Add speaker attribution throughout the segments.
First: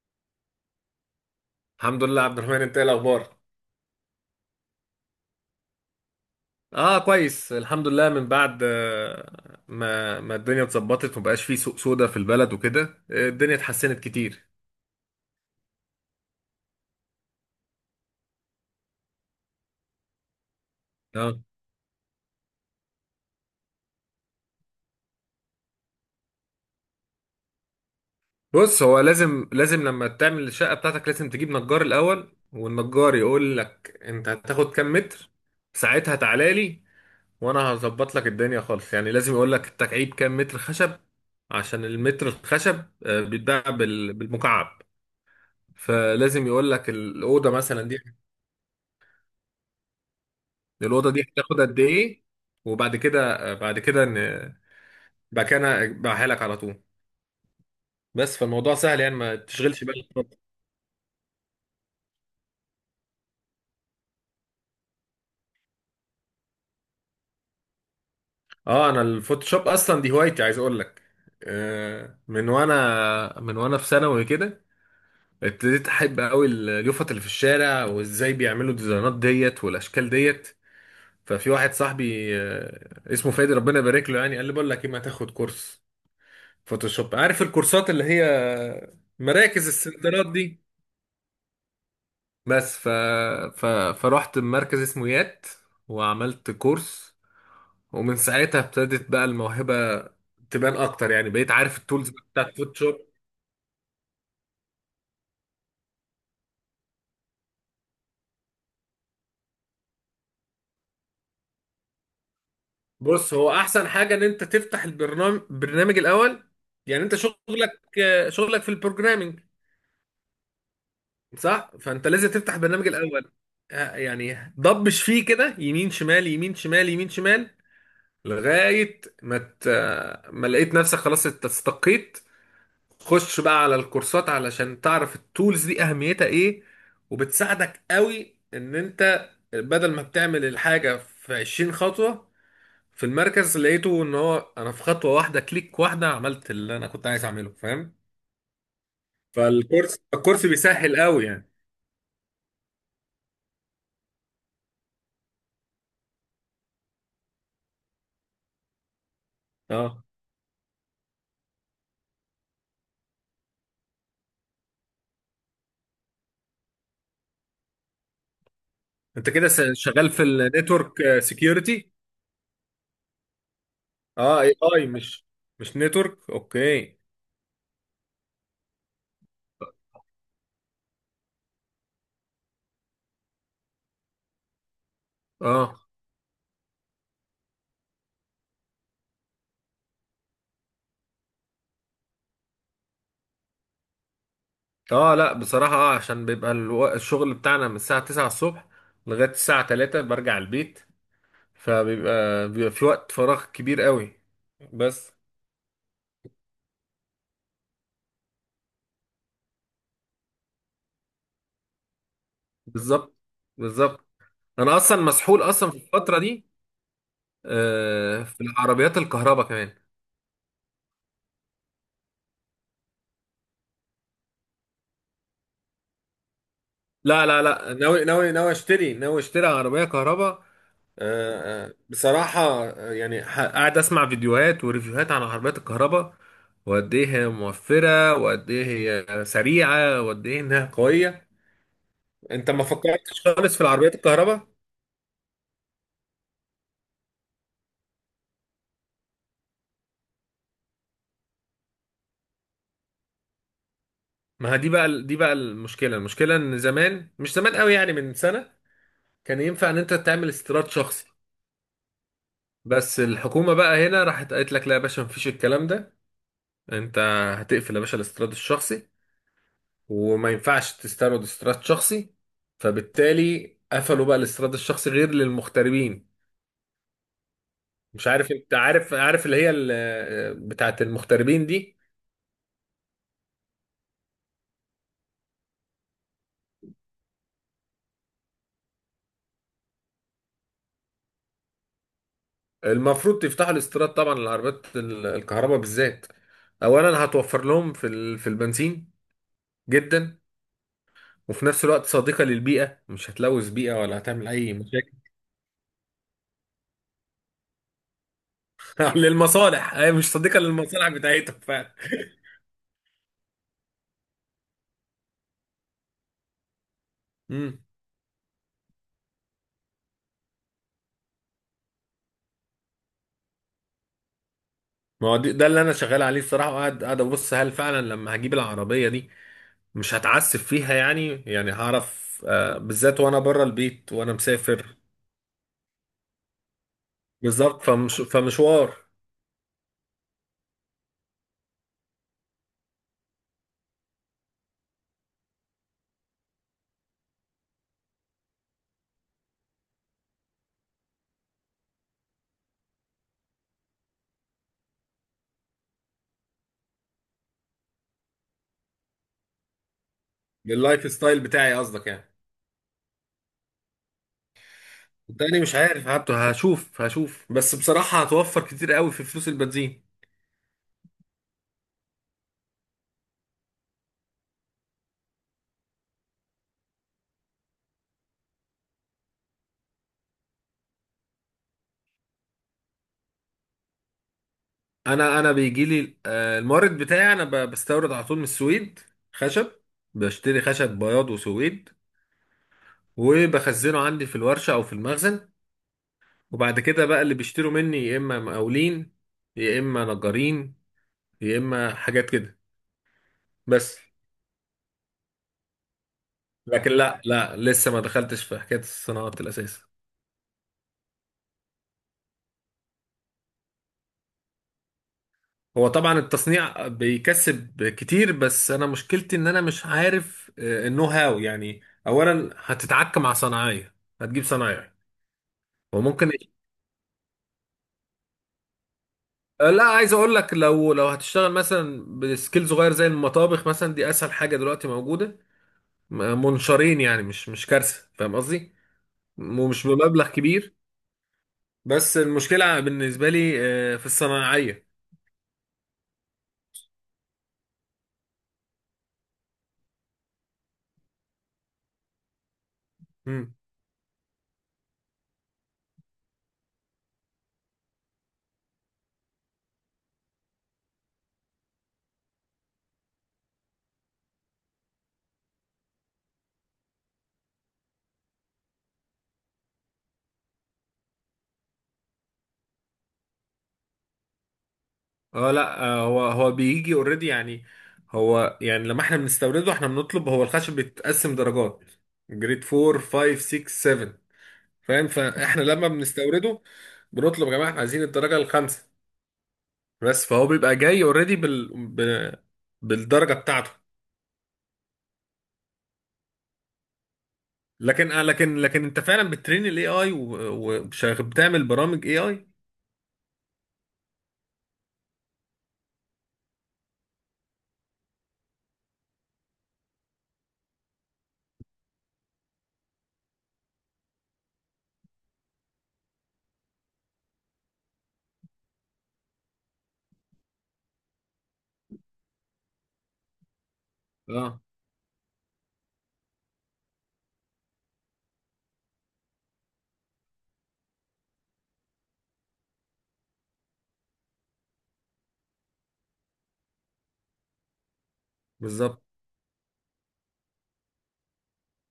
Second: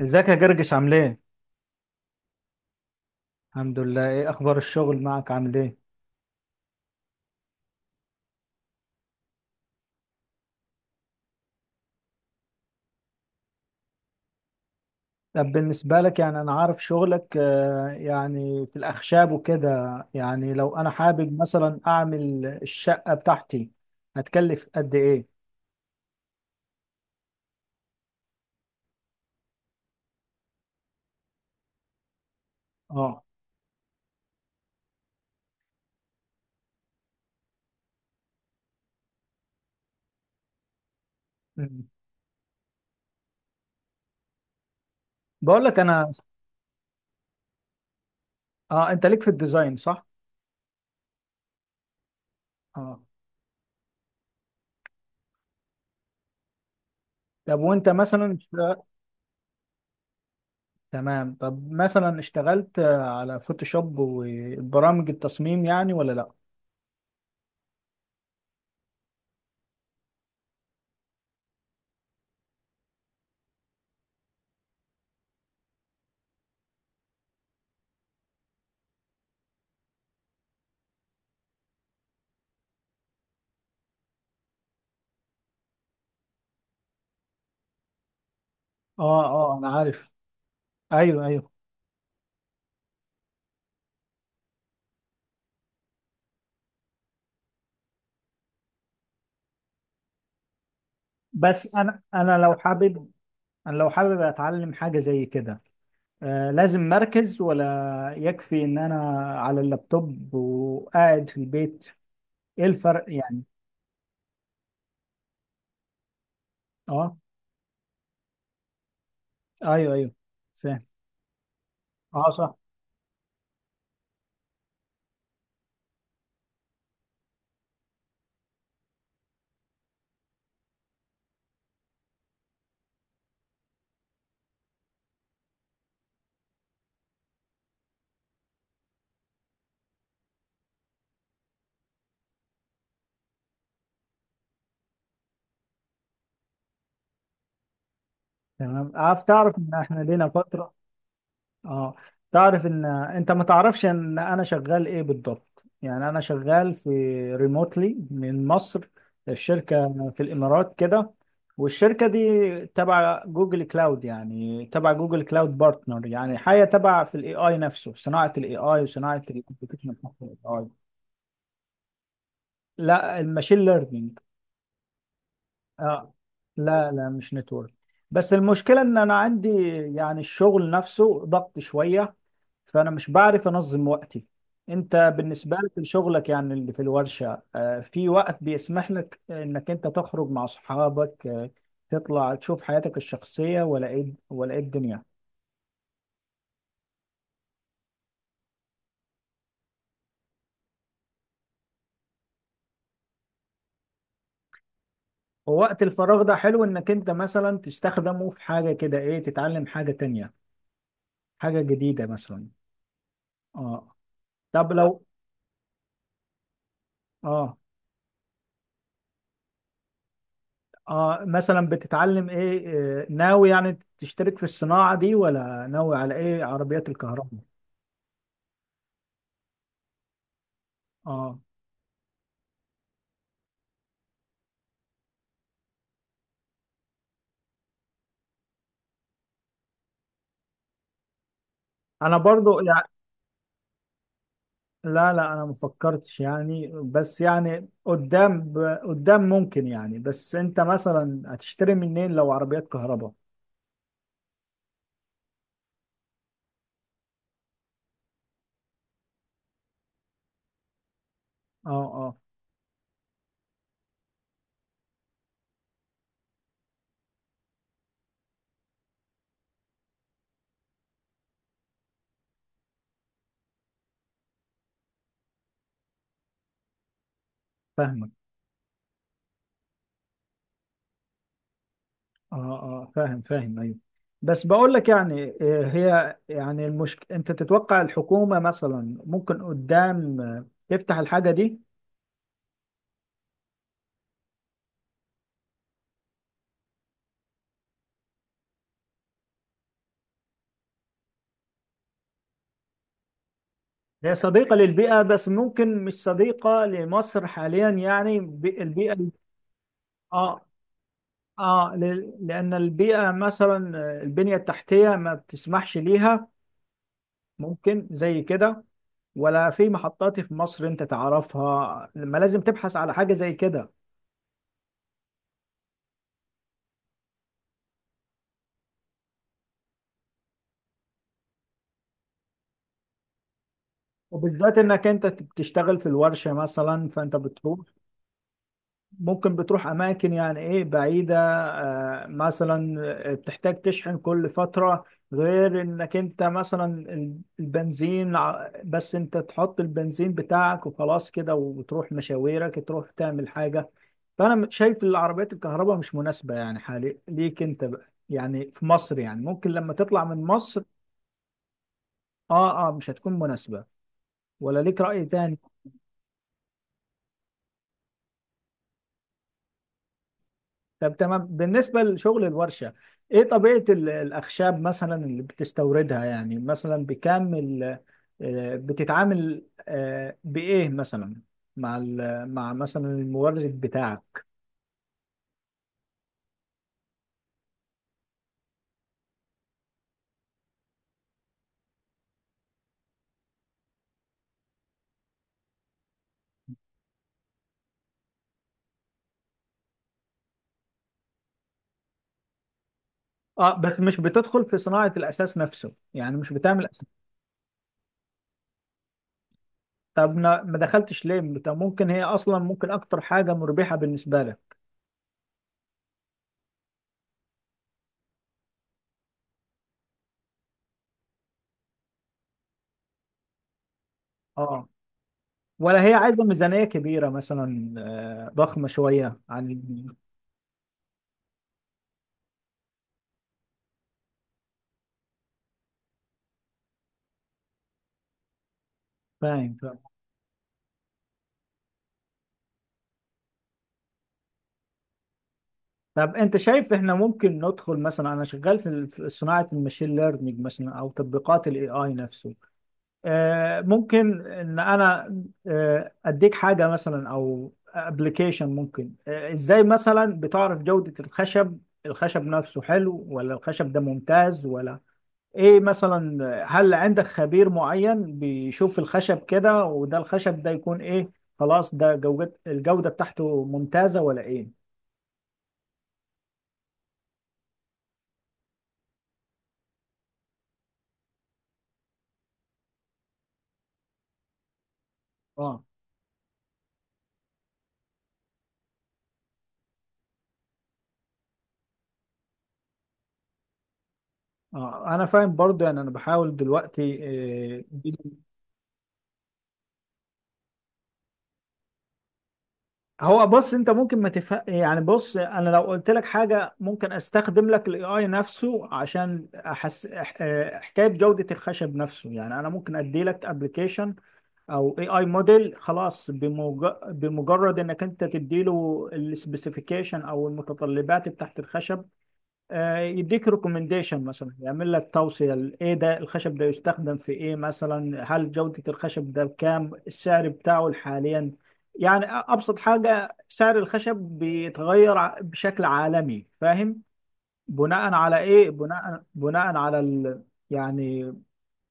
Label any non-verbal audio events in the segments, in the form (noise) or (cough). Speaker 1: ازيك يا جرجس، عامل ايه؟
Speaker 2: الحمد لله عبد الرحمن، انت ايه الاخبار؟
Speaker 1: الحمد لله. ايه اخبار الشغل معك عامل ايه؟
Speaker 2: اه كويس الحمد لله. من بعد آه، ما ما الدنيا اتظبطت ومبقاش فيه سوق سودا في البلد وكده. الدنيا اتحسنت كتير.
Speaker 1: طب بالنسبة لك يعني، انا عارف شغلك، يعني في الاخشاب وكده، يعني لو انا
Speaker 2: اه،
Speaker 1: حابب مثلا اعمل الشقة بتاعتي هتكلف قد ايه؟
Speaker 2: بص هو لازم لما تعمل الشقه بتاعتك لازم تجيب نجار الاول، والنجار
Speaker 1: اه.
Speaker 2: يقول لك انت هتاخد كام متر. ساعتها تعالى لي وانا هظبط لك الدنيا خالص. يعني لازم يقول لك التكعيب كام متر خشب، عشان
Speaker 1: مم.
Speaker 2: المتر الخشب آه، بيتباع بال- بالمكعب.
Speaker 1: بقول لك انا.
Speaker 2: فلازم يقول لك الاوضه مثلا دي،
Speaker 1: اه، انت ليك في الديزاين صح؟
Speaker 2: الأوضة دي هتاخد قد إيه. وبعد
Speaker 1: اه.
Speaker 2: كده بعد كده ن- بعد كده أنا أبيعها لك على طول.
Speaker 1: طب وانت
Speaker 2: بس
Speaker 1: مثلا
Speaker 2: فالموضوع سهل، يعني ما تشغلش بالك.
Speaker 1: تمام. طب مثلا اشتغلت على فوتوشوب وبرامج التصميم يعني، ولا لا؟
Speaker 2: اه، انا الفوتوشوب اصلا دي هوايتي، عايز اقول لك. من وانا في ثانوي كده ابتديت احب قوي اليوفط اللي في الشارع، وازاي بيعملوا الديزاينات ديت والاشكال ديت. ففي واحد صاحبي اسمه فادي، ربنا يبارك له، يعني قال لي بقول لك ايه، ما تاخد كورس فوتوشوب؟ عارف الكورسات اللي هي
Speaker 1: اه، اه،
Speaker 2: مراكز
Speaker 1: انا عارف.
Speaker 2: السنترات دي.
Speaker 1: ايوه، ايوه.
Speaker 2: بس ف... ف... فرحت مركز اسمويات وعملت كورس، ومن ساعتها ابتدت بقى الموهبة تبان اكتر. يعني بقيت
Speaker 1: بس
Speaker 2: عارف
Speaker 1: انا
Speaker 2: التولز بقى
Speaker 1: انا لو
Speaker 2: بتاعت فوتوشوب.
Speaker 1: حابب، انا لو حابب اتعلم حاجه زي كده، لازم مركز، ولا يكفي ان انا على اللابتوب وقاعد في البيت؟ ايه الفرق
Speaker 2: بص،
Speaker 1: يعني؟
Speaker 2: هو احسن حاجة ان انت تفتح البرنامج، برنامج الاول. يعني انت
Speaker 1: اه.
Speaker 2: شغلك في البروجرامينج
Speaker 1: ايوه، ايوه، فاهم.
Speaker 2: صح، فانت لازم
Speaker 1: اه،
Speaker 2: تفتح
Speaker 1: صح.
Speaker 2: البرنامج الاول. يعني ضبش فيه كده يمين شمال يمين شمال يمين شمال لغاية ما لقيت نفسك خلاص استقيت. خش بقى على الكورسات علشان تعرف التولز دي اهميتها ايه، وبتساعدك قوي ان انت بدل ما بتعمل الحاجة في 20 خطوة، في المركز لقيته ان هو انا في خطوة واحدة، كليك واحدة عملت اللي انا كنت عايز اعمله، فاهم؟
Speaker 1: تمام. عارف، تعرف ان
Speaker 2: فالكورس
Speaker 1: احنا لينا
Speaker 2: الكورس
Speaker 1: فتره.
Speaker 2: بيسهل قوي يعني.
Speaker 1: اه. تعرف ان انت ما تعرفش ان انا شغال ايه بالضبط؟ يعني انا شغال في ريموتلي من مصر، في
Speaker 2: اه،
Speaker 1: شركة في الامارات كده. والشركة دي تبع جوجل كلاود، يعني تبع جوجل كلاود بارتنر، يعني حاجة تبع في الاي اي نفسه، صناعة الاي اي وصناعة
Speaker 2: انت كده
Speaker 1: الابلكيشن
Speaker 2: شغال
Speaker 1: بتاع
Speaker 2: في
Speaker 1: الاي اي.
Speaker 2: النتورك سكيورتي؟
Speaker 1: لا، الماشين ليرنينج.
Speaker 2: اه، اي، اي مش مش
Speaker 1: اه.
Speaker 2: نتورك،
Speaker 1: لا،
Speaker 2: اوكي.
Speaker 1: لا، مش نتورك. بس المشكلة ان انا عندي، يعني الشغل نفسه ضغط شوية، فانا مش بعرف انظم وقتي. انت بالنسبة لك
Speaker 2: اه،
Speaker 1: لشغلك، يعني اللي في الورشة، في وقت بيسمح لك انك انت تخرج مع اصحابك، تطلع تشوف حياتك الشخصية، ولا ايه، ولا ايه الدنيا؟
Speaker 2: اه لا بصراحة، اه عشان بيبقى الشغل بتاعنا من الساعة 9 الصبح لغاية الساعة 3 برجع البيت. فبيبقى في وقت فراغ كبير قوي بس.
Speaker 1: ووقت الفراغ ده حلو انك انت مثلا تستخدمه في حاجة كده، ايه، تتعلم حاجة تانية، حاجة جديدة مثلا.
Speaker 2: بالظبط.
Speaker 1: اه.
Speaker 2: بالظبط.
Speaker 1: طب
Speaker 2: انا اصلا
Speaker 1: لو.
Speaker 2: مسحول اصلا في الفترة دي
Speaker 1: اه،
Speaker 2: في العربيات الكهرباء كمان.
Speaker 1: اه، مثلا بتتعلم ايه؟ ناوي يعني تشترك في الصناعة دي، ولا ناوي على ايه؟ عربيات
Speaker 2: لا
Speaker 1: الكهرباء؟
Speaker 2: لا لا، ناوي ناوي اشتري عربية كهرباء.
Speaker 1: اه،
Speaker 2: بصراحة قاعد أسمع فيديوهات وريفيوهات عن عربيات الكهرباء، وقد إيه هي موفرة، وقد إيه هي سريعة، وقد إيه إنها قوية.
Speaker 1: انا
Speaker 2: أنت
Speaker 1: برضو
Speaker 2: ما
Speaker 1: يعني.
Speaker 2: فكرتش خالص في العربيات الكهرباء؟
Speaker 1: لا، لا، انا مفكرتش يعني، بس يعني قدام قدام ممكن يعني. بس انت مثلا هتشتري منين لو عربيات كهرباء؟
Speaker 2: ما ها دي بقى المشكلة إن زمان، مش زمان قوي يعني، من سنة كان ينفع إن أنت تعمل استيراد شخصي،
Speaker 1: اه، اه.
Speaker 2: بس الحكومة بقى هنا راحت قالت لك لا يا باشا، مفيش الكلام ده. أنت هتقفل يا باشا الاستيراد الشخصي، وما ينفعش تستورد استيراد شخصي. فبالتالي قفلوا بقى الاستيراد الشخصي غير للمغتربين. مش
Speaker 1: فاهمك.
Speaker 2: عارف انت عارف اللي هي بتاعه المغتربين دي.
Speaker 1: اه، اه، فاهم، فاهم، ايوه. بس بقول لك يعني، هي يعني المشكلة، انت تتوقع الحكومة مثلا ممكن قدام تفتح الحاجة دي؟
Speaker 2: المفروض تفتحوا الاستيراد طبعا للعربيات الكهرباء بالذات. اولا هتوفر لهم في في البنزين جدا، وفي نفس الوقت صديقة للبيئة، مش هتلوث بيئة ولا
Speaker 1: هي
Speaker 2: هتعمل أي
Speaker 1: صديقة
Speaker 2: مشاكل.
Speaker 1: للبيئة، بس ممكن مش صديقة لمصر حاليا، يعني
Speaker 2: (laughs)
Speaker 1: البيئة.
Speaker 2: للمصالح، هي مش صديقة
Speaker 1: اه،
Speaker 2: للمصالح بتاعتهم
Speaker 1: اه،
Speaker 2: فعلا.
Speaker 1: لأن البيئة مثلا، البنية التحتية ما بتسمحش ليها،
Speaker 2: امم
Speaker 1: ممكن زي كده. ولا في محطات في مصر انت تعرفها لما لازم تبحث على حاجة زي كده؟
Speaker 2: ما هو ده اللي انا شغال عليه الصراحه، وقاعد ابص هل فعلا لما هجيب العربيه دي مش هتعسف فيها يعني. يعني هعرف، بالذات وانا بره البيت وانا
Speaker 1: وبالذات
Speaker 2: مسافر.
Speaker 1: انك انت بتشتغل في الورشة مثلا، فانت بتروح،
Speaker 2: بالظبط فمشوار.
Speaker 1: ممكن بتروح اماكن يعني، ايه، بعيده، مثلا، بتحتاج تشحن كل فتره، غير انك انت مثلا البنزين، بس انت تحط البنزين بتاعك وخلاص كده، وتروح مشاويرك تروح تعمل حاجه. فانا شايف العربيات الكهرباء مش مناسبه يعني حالي ليك انت بقى، يعني في مصر، يعني ممكن لما تطلع من مصر.
Speaker 2: لللايف ستايل بتاعي قصدك يعني؟
Speaker 1: اه، اه، مش هتكون مناسبه. ولا ليك رأي تاني؟
Speaker 2: التاني مش عارف حتى، هشوف بس بصراحة هتوفر كتير قوي في فلوس البنزين.
Speaker 1: طب تمام. بالنسبة لشغل الورشة، ايه طبيعة الأخشاب مثلا اللي بتستوردها؟ يعني مثلا بكام بتتعامل بإيه مثلا، مع مثلا المورد بتاعك؟
Speaker 2: انا بيجي لي المورد بتاعي، انا بستورد على طول من السويد خشب. بشتري خشب بياض وسويد، وبخزنه عندي في الورشة او في المخزن، وبعد كده بقى اللي بيشتروا مني يا اما مقاولين، يا اما نجارين، يا اما حاجات كده.
Speaker 1: اه.
Speaker 2: بس
Speaker 1: بس مش بتدخل في صناعة الأساس نفسه يعني؟ مش بتعمل
Speaker 2: لكن
Speaker 1: أساس؟
Speaker 2: لا لا، لسه ما دخلتش في حكاية الصناعات الأساسية.
Speaker 1: طب ما دخلتش ليه؟ طب ممكن هي أصلا ممكن أكتر حاجة مربحة بالنسبة لك.
Speaker 2: هو طبعا التصنيع بيكسب كتير، بس أنا مشكلتي إن أنا مش عارف النو هاو يعني. أولا هتتعك مع صناعية، هتجيب
Speaker 1: اه.
Speaker 2: صنايعي،
Speaker 1: ولا هي
Speaker 2: وممكن
Speaker 1: عايزة ميزانية كبيرة مثلا، ضخمة شوية عن؟
Speaker 2: لا، عايز أقول لك، لو هتشتغل مثلا بسكيل صغير زي المطابخ مثلا، دي أسهل حاجة دلوقتي موجودة، منشارين يعني، مش مش كارثة فاهم قصدي،
Speaker 1: فاهم.
Speaker 2: ومش بمبلغ كبير. بس المشكلة بالنسبة لي في الصناعية.
Speaker 1: طب انت شايف احنا ممكن ندخل؟ مثلا انا شغال في في صناعه الماشين ليرنينج مثلا، او تطبيقات الاي اي نفسه. ممكن ان انا اديك حاجه مثلا، او ابلكيشن، ممكن ازاي مثلا بتعرف جوده الخشب؟ الخشب نفسه حلو، ولا الخشب ده ممتاز، ولا ايه مثلا؟ هل عندك خبير معين بيشوف الخشب كده، وده الخشب ده يكون ايه؟ خلاص ده جودة، الجوده بتاعته ممتازه ولا ايه؟
Speaker 2: اه لا، هو بيجي اوريدي يعني. هو يعني لما احنا بنستورده، احنا بنطلب، هو الخشب بيتقسم درجات، جريد 4 5 6 7، فاهم؟ فاحنا
Speaker 1: اه،
Speaker 2: لما بنستورده بنطلب يا جماعه احنا عايزين الدرجه الخامسه بس. فهو بيبقى جاي اوريدي بالدرجه بتاعته.
Speaker 1: اه، انا فاهم برضو يعني، انا بحاول دلوقتي، آه،
Speaker 2: لكن لكن انت فعلا بتترين الاي اي وبتعمل برامج اي اي؟
Speaker 1: هو بص، انت ممكن ما تفهم يعني. بص انا لو قلت لك حاجه، ممكن استخدم لك الاي اي نفسه عشان احس حكايه جوده الخشب نفسه. يعني انا ممكن ادي لك ابلكيشن، او اي اي موديل، خلاص بمجرد انك انت تدي له السبيسيفيكيشن او المتطلبات بتاعت الخشب، يديك ريكومنديشن مثلا،
Speaker 2: اه
Speaker 1: يعمل لك توصية ايه، ده الخشب ده يستخدم في ايه مثلا، هل جودة الخشب ده بكام، السعر بتاعه حاليا؟ يعني ابسط حاجة، سعر الخشب بيتغير بشكل عالمي، فاهم؟ بناء على ايه،
Speaker 2: بالظبط.
Speaker 1: بناء على يعني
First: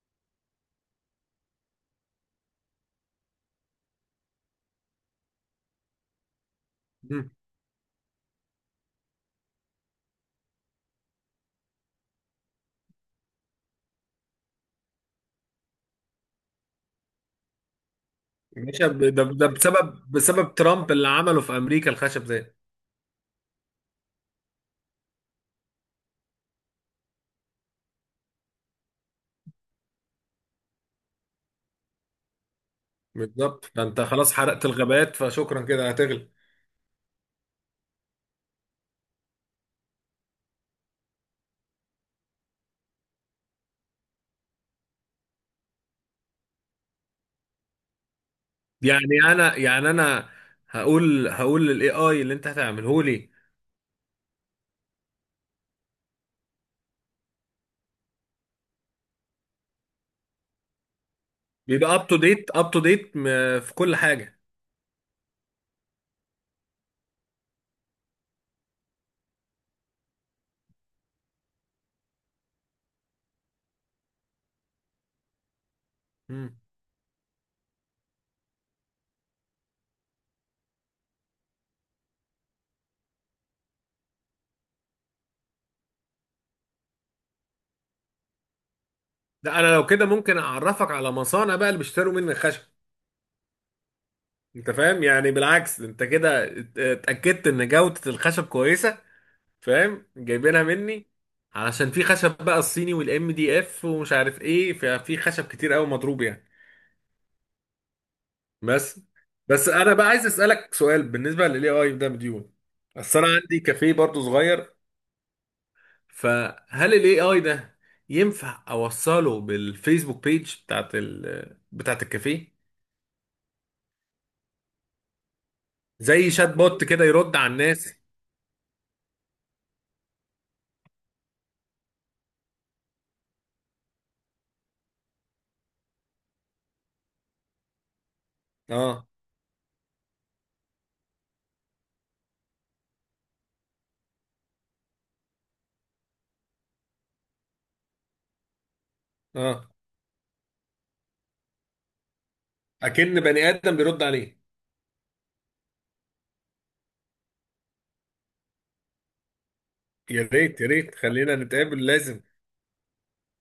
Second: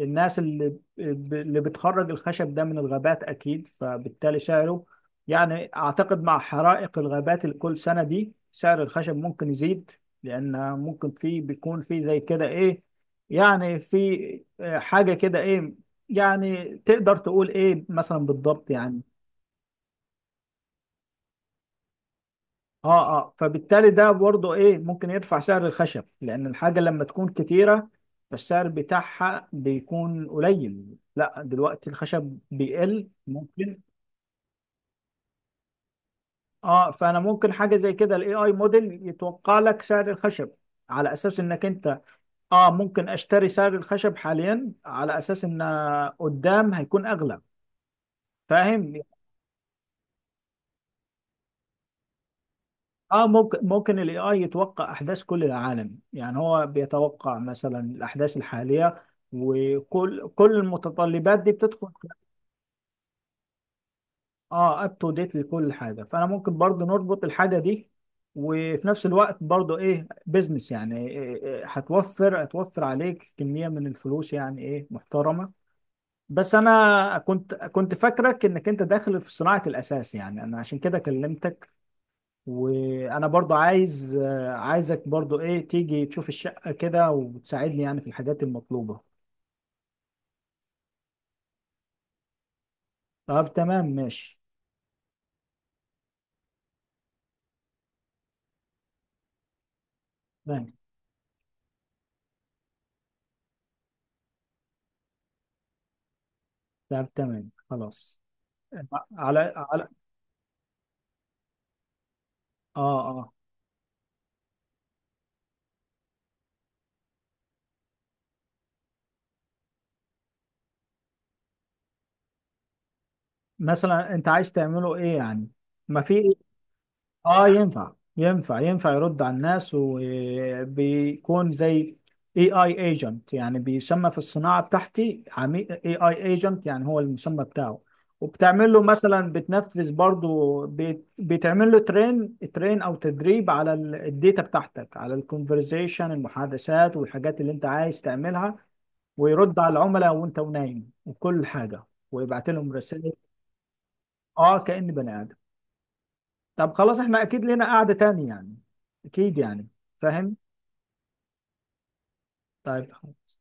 Speaker 1: الناس اللي بتخرج الخشب ده من الغابات، أكيد فبالتالي سعره. يعني أعتقد مع حرائق
Speaker 2: مم.
Speaker 1: الغابات اللي كل سنة دي، سعر الخشب ممكن يزيد. لأن ممكن في، بيكون في زي كده إيه، يعني في، حاجة كده إيه، يعني تقدر تقول إيه مثلا
Speaker 2: يا
Speaker 1: بالضبط
Speaker 2: باشا، ب-
Speaker 1: يعني؟
Speaker 2: ده ده بسبب ترامب اللي عمله في امريكا الخشب ده.
Speaker 1: اه، اه، فبالتالي ده برضه، ايه، ممكن يرفع سعر الخشب، لان الحاجه لما تكون كتيره فالسعر بتاعها بيكون قليل. لا دلوقتي الخشب بيقل
Speaker 2: بالظبط،
Speaker 1: ممكن.
Speaker 2: فانت خلاص حرقت الغابات فشكرا كده هتغلب.
Speaker 1: اه، فانا ممكن حاجه زي كده، الاي اي موديل يتوقع لك سعر الخشب، على اساس انك انت، اه، ممكن اشتري سعر الخشب حاليا على اساس ان قدام هيكون اغلى، فاهم؟
Speaker 2: يعني انا، يعني انا هقول للاي اي اللي انت هتعمله
Speaker 1: اه،
Speaker 2: لي
Speaker 1: ممكن الاي اي يتوقع احداث كل العالم، يعني هو بيتوقع مثلا الاحداث الحاليه، وكل المتطلبات دي بتدخل
Speaker 2: بيبقى اب تو ديت في كل حاجه.
Speaker 1: اه، اب تو ديت لكل حاجه، فانا ممكن برضو نربط الحاجه دي، وفي نفس الوقت برضو ايه، بزنس. يعني إيه هتوفر عليك كميه من الفلوس يعني، ايه، محترمه. بس
Speaker 2: مم.
Speaker 1: انا كنت فاكرك انك انت داخل في صناعه الاساس، يعني انا عشان كده كلمتك. وانا برضو عايزك برضو، ايه، تيجي تشوف الشقة كده وتساعدني يعني في الحاجات المطلوبة.
Speaker 2: ده انا لو كده ممكن اعرفك على مصانع بقى اللي بيشتروا مني الخشب،
Speaker 1: طب تمام، ماشي.
Speaker 2: انت فاهم يعني. بالعكس، انت كده اتاكدت ان جوده الخشب كويسه، فاهم، جايبينها
Speaker 1: تمام.
Speaker 2: مني. علشان في خشب بقى الصيني والام دي اف ومش عارف ايه، ففي خشب كتير قوي مضروب يعني.
Speaker 1: طب تمام، خلاص.
Speaker 2: بس
Speaker 1: على على
Speaker 2: انا بقى عايز اسالك سؤال بالنسبه للاي اي ده مديون.
Speaker 1: اه،
Speaker 2: اصل
Speaker 1: اه،
Speaker 2: انا عندي كافيه برضو صغير، فهل الاي اي ده ينفع اوصله بالفيسبوك بيج بتاعت بتاعت الكافيه؟
Speaker 1: مثلا انت عايز تعمله ايه يعني؟ ما
Speaker 2: زي
Speaker 1: في.
Speaker 2: شات بوت كده يرد على
Speaker 1: اه، ينفع،
Speaker 2: الناس.
Speaker 1: ينفع، ينفع يرد على الناس، وبيكون زي اي اي ايجنت، يعني بيسمى في الصناعه بتاعتي عميل اي اي ايجنت، يعني هو المسمى بتاعه. وبتعمل له
Speaker 2: اه
Speaker 1: مثلا، بتنفذ برضو بتعمل له ترين او تدريب على الداتا بتاعتك، على الكونفرزيشن، المحادثات والحاجات اللي انت عايز تعملها. ويرد
Speaker 2: اه،
Speaker 1: على العملاء وانت ونايم وكل حاجه، ويبعت لهم رسائل.
Speaker 2: اكن بني ادم بيرد عليه.
Speaker 1: اه، كأني بني آدم. طب خلاص، احنا اكيد لنا قعدة تاني يعني، اكيد يعني،
Speaker 2: يا
Speaker 1: فاهم.
Speaker 2: ريت يا ريت خلينا نتقابل لازم.
Speaker 1: طيب خلاص.